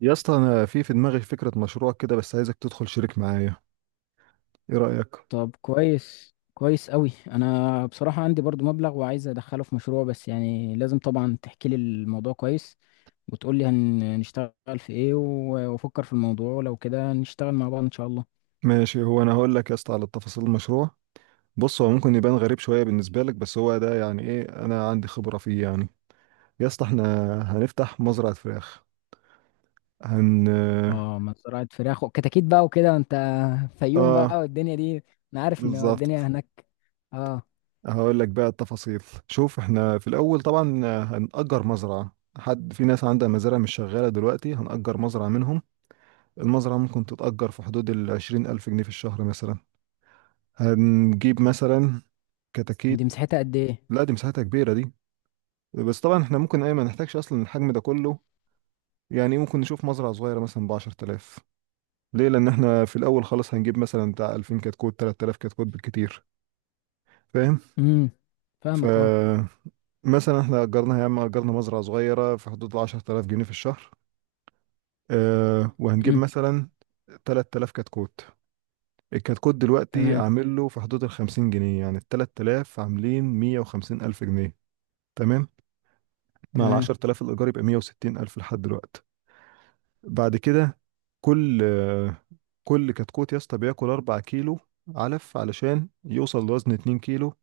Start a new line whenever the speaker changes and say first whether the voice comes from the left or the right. right: يا اسطى انا في دماغي فكره مشروع كده، بس عايزك تدخل شريك معايا. ايه رايك؟
left: طب، كويس كويس قوي. انا بصراحة عندي برضو مبلغ وعايز ادخله في مشروع، بس يعني لازم طبعا تحكي لي الموضوع كويس وتقول لي هنشتغل في ايه، وافكر في الموضوع، ولو كده نشتغل مع بعض ان شاء الله.
right: ماشي. هو انا هقول لك يا اسطى على تفاصيل المشروع. بص، هو ممكن يبان غريب شويه بالنسبه لك، بس هو ده يعني ايه، انا عندي خبره فيه يعني. يا اسطى احنا هنفتح مزرعه فراخ. هن
left: اه، ما زراعة فراخ وكتاكيت بقى وكده انت، فيوم
right: اه،
left: بقى والدنيا دي. انا عارف ان الدنيا
right: بالظبط.
left: هناك. اه.
right: هقول لك بقى التفاصيل. شوف، احنا في الاول طبعا هنأجر مزرعه. حد في ناس عندها مزارع مش شغاله دلوقتي، هنأجر مزرعه منهم. المزرعه ممكن تتأجر في حدود ال 20,000 جنيه في الشهر مثلا. هنجيب مثلا
left: دي
right: كتاكيت.
left: مساحتها قد ايه؟
right: لا، دي مساحتها كبيرة دي، بس طبعا احنا ممكن ايه، ما نحتاجش اصلا الحجم ده كله. يعني ممكن نشوف مزرعة صغيرة مثلا ب 10,000. ليه؟ لان احنا في الاول خالص هنجيب مثلا بتاع 2000 كتكوت، 3000 كتكوت بالكتير. فاهم؟
left: امم فاهمك، اه.
right: ف مثلا احنا اجرنا يا عم، اجرنا مزرعة صغيرة في حدود ال 10,000 جنيه في الشهر. اه، وهنجيب
left: امم
right: مثلا 3000 كتكوت. الكتكوت دلوقتي
left: تمام.
right: عامل له في حدود ال 50 جنيه، يعني ال 3000 عاملين 150,000 جنيه. تمام؟ مع ال
left: تمام.
right: 10,000 الايجار يبقى 160,000 لحد دلوقتي. بعد كده، كل كل كتكوت يا اسطى بياكل 4 كيلو علف علشان يوصل لوزن 2 كيلو،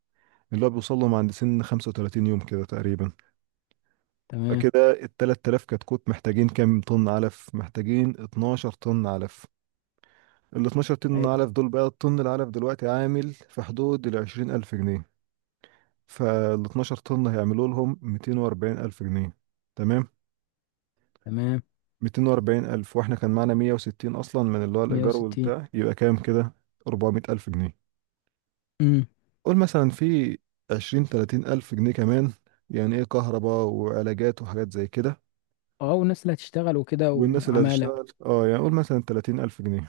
right: اللي هو بيوصل لهم عند سن 35 يوم كده تقريبا.
left: تمام.
right: فكده ال 3000 كتكوت محتاجين كام طن علف؟ محتاجين 12 طن علف. ال 12 طن
left: حلو.
right: علف دول بقى، الطن العلف دلوقتي عامل في حدود ال 20,000 جنيه، فال 12 طن هيعملوا لهم 240,000 جنيه. تمام؟
left: تمام.
right: 240,000 واحنا كان معانا 160 اصلا من اللي هو الايجار
left: 160.
right: والبتاع، يبقى كام كده؟ 400,000 جنيه. قول مثلا في 20، 30 الف جنيه كمان يعني ايه، كهرباء وعلاجات وحاجات زي كده.
left: اه، والناس اللي هتشتغل وكده
right: والناس اللي
left: وعمالة.
right: هتشتغل اه، يعني قول مثلا 30 الف جنيه.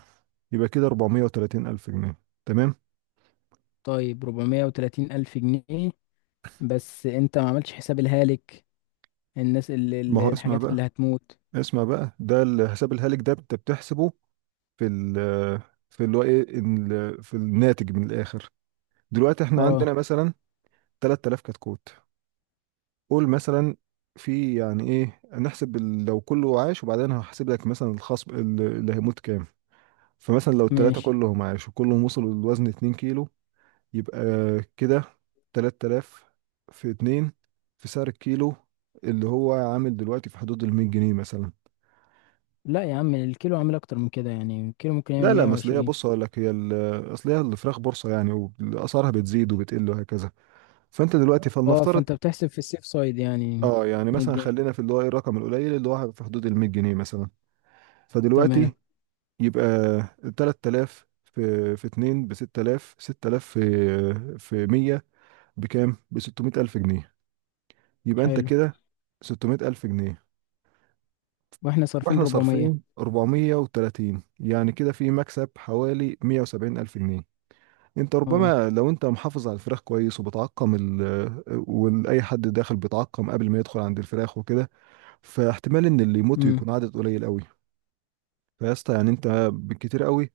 right: يبقى كده 430 الف جنيه. تمام.
left: طيب، 430 ألف جنيه، بس انت ما عملتش حساب الهالك،
right: ما هو اسمع
left: الحاجات
right: بقى،
left: اللي هتموت.
right: اسمع بقى، ده الحساب الهالك ده انت بتحسبه في في اللي هو ايه، في الناتج من الاخر. دلوقتي احنا
left: اه،
right: عندنا مثلا 3000 كتكوت، قول مثلا في يعني ايه، نحسب لو كله عاش، وبعدين هحسب لك مثلا الخصم اللي هيموت كام. فمثلا لو التلاتة
left: ماشي.
right: كلهم عاش وكلهم وصلوا للوزن 2 كيلو، يبقى كده 3000 في 2 في سعر الكيلو اللي هو عامل دلوقتي في حدود ال 100 جنيه مثلا.
left: لا يا عم، الكيلو عامل اكتر من كده، يعني الكيلو ممكن يعمل
right: لا لا مثلية،
left: 120.
right: بص هقول لك، هي اصل هي الفراخ بورصة يعني، واسعارها بتزيد وبتقل وهكذا. فانت دلوقتي
left: اه،
right: فلنفترض
left: فانت بتحسب في السيف سايد يعني.
right: اه، يعني
left: 100
right: مثلا
left: جنيه
right: خلينا في اللي هو ايه، الرقم القليل اللي هو في حدود ال 100 جنيه مثلا.
left: تمام.
right: فدلوقتي يبقى 3000 في 2 ب 6000، 6000 في 100 بكام؟ ب 600,000 جنيه. يبقى انت
left: حلو.
right: كده 600,000 جنيه،
left: واحنا صارفين
right: واحنا
left: 400.
right: صارفين 430، يعني كده في مكسب حوالي 170,000 جنيه. انت
left: اه.
right: ربما لو انت محافظ على الفراخ كويس وبتعقم واي حد داخل بيتعقم قبل ما يدخل عند الفراخ وكده، فاحتمال ان اللي يموت
left: امم
right: يكون عدد قليل قوي. فيا اسطى، يعني انت بالكتير قوي،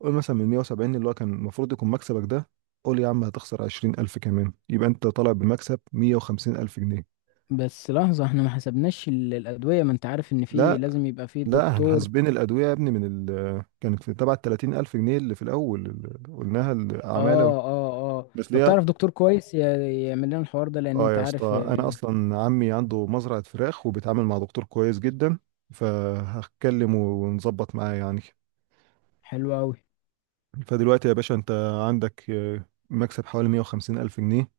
right: قول مثلا من 170 اللي هو كان المفروض يكون مكسبك ده، قول يا عم هتخسر 20,000 كمان، يبقى أنت طالع بمكسب 150,000 جنيه.
left: بس لحظة، احنا ما حسبناش الأدوية، ما انت عارف ان في
right: لا
left: لازم يبقى في
right: لا، احنا
left: دكتور.
right: حاسبين الأدوية يا ابني من ال كانت في تبع 30,000 جنيه اللي في الأول اللي قلناها العمالة.
left: اه، اه، اه،
right: بس
left: طب
right: ليه؟
left: تعرف دكتور كويس يعمل لنا الحوار ده، لان
right: اه،
left: انت
right: يا
left: عارف.
right: اسطى أنا أصلا عمي عنده مزرعة فراخ وبيتعامل مع دكتور كويس جدا، فهتكلمه ونظبط معاه يعني.
left: حلو قوي.
right: فدلوقتي يا باشا انت عندك مكسب حوالي 150 ألف جنيه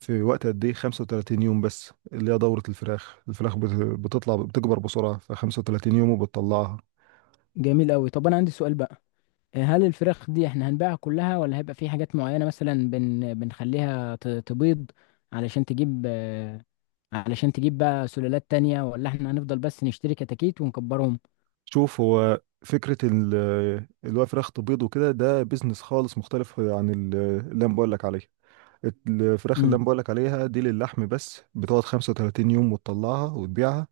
right: في وقت قد ايه؟ 35 يوم بس، اللي هي دورة الفراخ. الفراخ بتطلع، بتكبر بسرعة، ف 35 يوم وبتطلعها.
left: جميل قوي، طب انا عندي سؤال بقى. هل الفراخ دي احنا هنبيعها كلها، ولا هيبقى في حاجات معينة، مثلا بنخليها تبيض؟ علشان تجيب آه، علشان تجيب بقى سلالات تانية، ولا احنا هنفضل بس نشتري كتاكيت ونكبرهم؟
right: شوف، هو فكرة اللي هو فراخ تبيض وكده، ده بيزنس خالص مختلف عن اللي انا بقول لك عليه. الفراخ اللي
left: امم.
right: انا بقولك عليها دي للحم بس، بتقعد 35 يوم وتطلعها وتبيعها.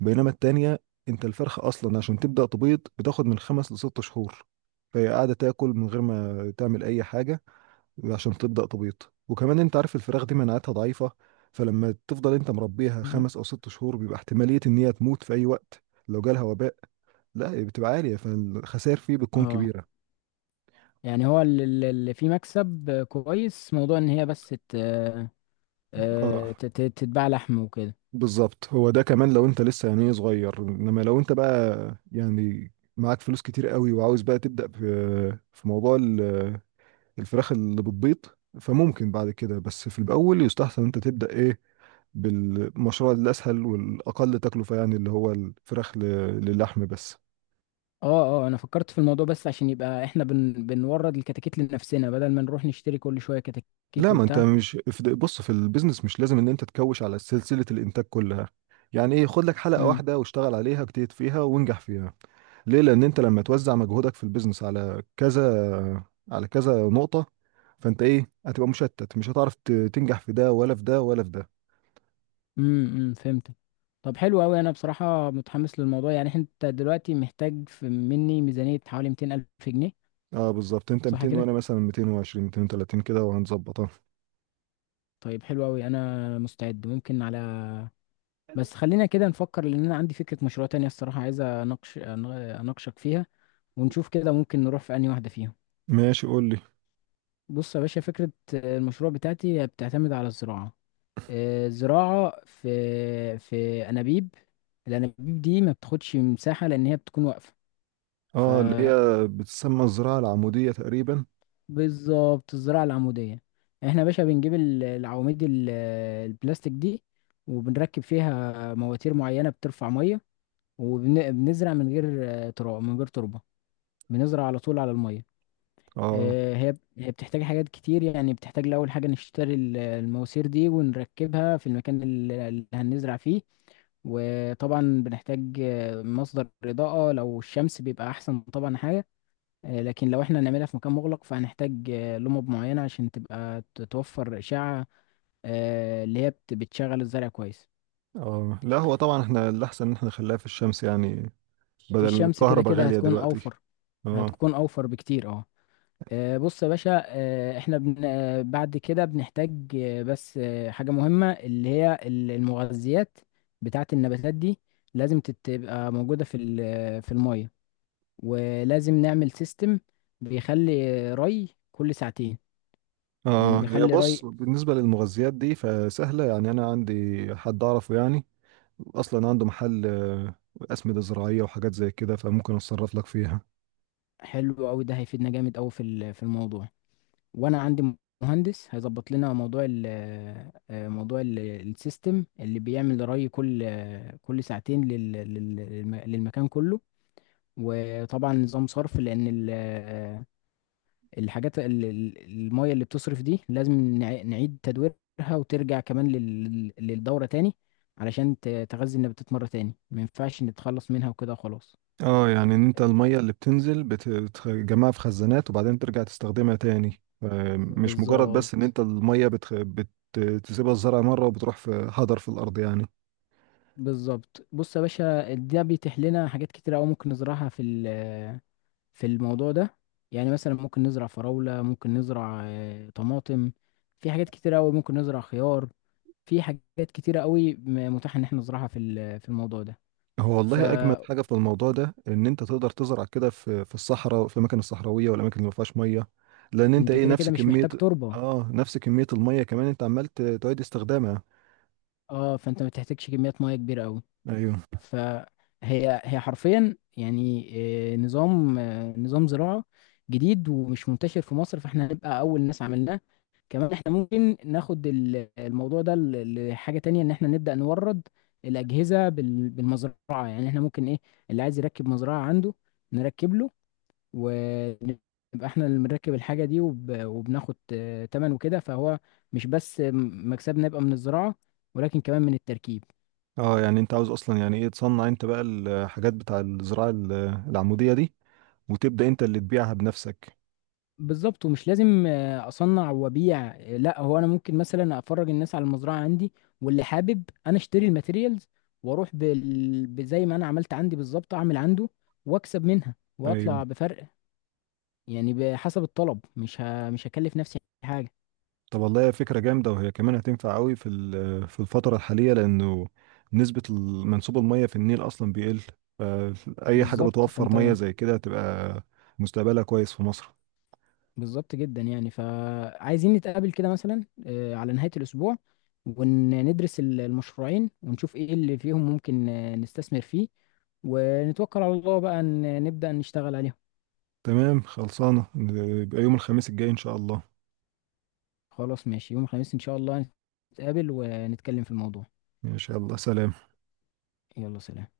right: بينما التانية، انت الفرخة اصلا عشان تبدأ تبيض بتاخد من خمس لست شهور، فهي قاعدة تاكل من غير ما تعمل اي حاجة عشان تبدأ تبيض. وكمان انت عارف الفراخ دي مناعتها ضعيفة، فلما تفضل انت مربيها خمس او ست شهور بيبقى احتمالية ان هي تموت في اي وقت لو جالها وباء، لا، بتبقى عالية، فالخسائر فيه بتكون
left: اه،
right: كبيرة.
left: يعني هو اللي فيه مكسب كويس، موضوع ان هي بس
right: اه
left: تتباع لحم وكده.
right: بالظبط. هو ده كمان لو انت لسه يعني إيه صغير، انما لو انت بقى يعني معاك فلوس كتير قوي وعاوز بقى تبدأ في في موضوع الفراخ اللي بتبيض، فممكن بعد كده. بس في الاول يستحسن انت تبدأ ايه، بالمشروع الاسهل والاقل تكلفة يعني اللي هو الفراخ للحم بس.
left: اه، اه، انا فكرت في الموضوع، بس عشان يبقى احنا بنورد الكتاكيت لنفسنا، بدل ما نروح نشتري كل شويه
right: لا،
left: كتاكيت
right: ما انت
left: وبتاع.
right: مش في بص، في البيزنس مش لازم ان انت تكوش على سلسلة الانتاج كلها. يعني ايه، خد لك حلقة
left: امم
right: واحدة واشتغل عليها، اجتهد فيها وانجح فيها. ليه؟ لان انت لما توزع مجهودك في البيزنس على كذا، على كذا نقطة، فانت ايه، هتبقى مشتت، مش هتعرف تنجح في ده ولا في ده ولا في ده.
left: أمم، فهمت. طب حلو قوي، انا بصراحه متحمس للموضوع، يعني انت دلوقتي محتاج في مني ميزانيه حوالي 200 الف جنيه.
right: اه بالظبط، انت
left: صح
right: 200
left: كده؟
right: وانا مثلا 220، 230 كده، وهنظبطها.
left: طيب حلو قوي، انا مستعد، ممكن على... بس خلينا كده نفكر، لان انا عندي فكره مشروع تانية الصراحه، عايز اناقشك فيها، ونشوف كده ممكن نروح في انهي واحده فيهم.
right: ماشي قول لي.
left: بص يا باشا، فكره المشروع بتاعتي بتعتمد على الزراعه. زراعة في أنابيب. الأنابيب دي ما بتاخدش مساحة، لأن هي بتكون واقفة.
right: اه، اللي هي بتسمى الزراعة العمودية تقريبا.
left: فبالظبط، الزراعة العمودية. احنا يا باشا بنجيب العواميد البلاستيك دي، وبنركب فيها مواتير معينة بترفع مية، وبنزرع من غير تراب، من غير تربة. بنزرع على طول على المية.
right: اه.
left: هي بتحتاج حاجات كتير، يعني بتحتاج لأول حاجة نشتري المواسير دي ونركبها في المكان اللي هنزرع فيه. وطبعا بنحتاج مصدر إضاءة، لو الشمس بيبقى أحسن طبعا حاجة. لكن لو احنا هنعملها في مكان مغلق، فهنحتاج لمبة معينة عشان تبقى توفر إشعة، اللي هي بتشغل الزرع كويس.
right: اه، لا، هو طبعا احنا الاحسن ان احنا نخليها في الشمس يعني،
left: في
right: بدل
left: الشمس كده
right: الكهرباء
left: كده
right: غالية
left: هتكون
right: دلوقتي.
left: أوفر.
right: اه.
left: هتكون أوفر بكتير، اه. بص يا باشا، آه، احنا بن... آه، بعد كده بنحتاج آه، بس آه، حاجة مهمة، اللي هي المغذيات بتاعة النباتات دي، لازم تبقى موجودة في في المية. ولازم نعمل سيستم بيخلي ري كل ساعتين، يعني
right: اه، هي
left: بيخلي
right: بص،
left: ري.
right: بالنسبة للمغذيات دي فسهلة، يعني انا عندي حد اعرفه يعني، اصلا عنده محل اسمده زراعيه وحاجات زي كده، فممكن اتصرف لك فيها.
left: حلو أوي، ده هيفيدنا جامد أوي في في الموضوع. وأنا عندي مهندس هيظبط لنا موضوع ال آه، آه، موضوع ال- السيستم اللي بيعمل ري كل ساعتين للمكان كله. وطبعا نظام صرف، لان الحاجات ال- ال- المية اللي بتصرف دي لازم نعيد تدويرها، وترجع كمان للدورة تاني، علشان تغذي النباتات مرة تاني، ما ينفعش نتخلص منها وكده خلاص.
right: اه، يعني ان انت الميه اللي بتنزل بتجمعها في خزانات وبعدين ترجع تستخدمها تاني، مش مجرد بس ان
left: بالظبط.
right: انت الميه بتسيبها الزرع مره وبتروح في هدر في الارض يعني.
left: بالظبط. بص يا باشا، ده بيتيح لنا حاجات كتيرة أوي ممكن نزرعها في في الموضوع ده، يعني مثلا ممكن نزرع فراولة، ممكن نزرع طماطم، في حاجات كتيرة أوي ممكن نزرع خيار، في حاجات كتيرة قوي متاح ان احنا نزرعها في في الموضوع ده.
right: هو والله اجمد
left: فانت
right: حاجه في الموضوع ده ان انت تقدر تزرع كده في في الصحراء، في الاماكن الصحراويه والاماكن اللي ما فيهاش ميه، لان انت ايه،
left: كده
right: نفس
left: كده مش
right: كميه.
left: محتاج تربة.
right: اه نفس كميه الميه، كمان انت عمال تعيد استخدامها.
left: اه، فانت ما بتحتاجش كميات مياه كبيرة قوي.
right: ايوه.
left: فهي حرفيا يعني نظام زراعة جديد ومش منتشر في مصر، فاحنا هنبقى اول ناس عملناه. كمان احنا ممكن ناخد الموضوع ده لحاجة تانية، ان احنا نبدأ نورد الأجهزة بالمزرعة. يعني احنا ممكن ايه، اللي عايز يركب مزرعة عنده، نركب له، ونبقى احنا اللي بنركب الحاجة دي، وبناخد تمن وكده، فهو مش بس مكسبنا يبقى من الزراعة، ولكن كمان من التركيب.
right: اه، يعني انت عاوز اصلا يعني ايه، تصنع انت بقى الحاجات بتاع الزراعة العمودية دي، وتبدأ انت اللي تبيعها بنفسك.
left: بالظبط، ومش لازم اصنع وابيع. لا هو انا ممكن مثلا افرج الناس على المزرعة عندي، واللي حابب انا اشتري الماتيريالز، واروح بزي ما انا عملت عندي بالظبط، اعمل عنده واكسب منها
right: ايوه.
left: واطلع بفرق. يعني بحسب الطلب، مش هكلف نفسي حاجة.
right: طب والله هي فكرة جامدة، وهي كمان هتنفع قوي في في الفترة الحالية، لانه نسبة منسوب المية في النيل اصلا بيقل، فاي حاجة
left: بالظبط.
right: بتوفر
left: فانت.
right: مية زي كده هتبقى مستقبلها كويس في مصر.
left: بالظبط جدا يعني، فعايزين نتقابل كده مثلا على نهاية الأسبوع، وندرس المشروعين، ونشوف إيه اللي فيهم ممكن نستثمر فيه، ونتوكل على الله بقى نبدأ نشتغل عليهم.
right: تمام، خلصانة، يبقى يوم الخميس الجاي ان شاء الله.
left: خلاص ماشي، يوم الخميس إن شاء الله، نتقابل ونتكلم في الموضوع.
right: ان شاء الله، سلام.
left: يلا سلام.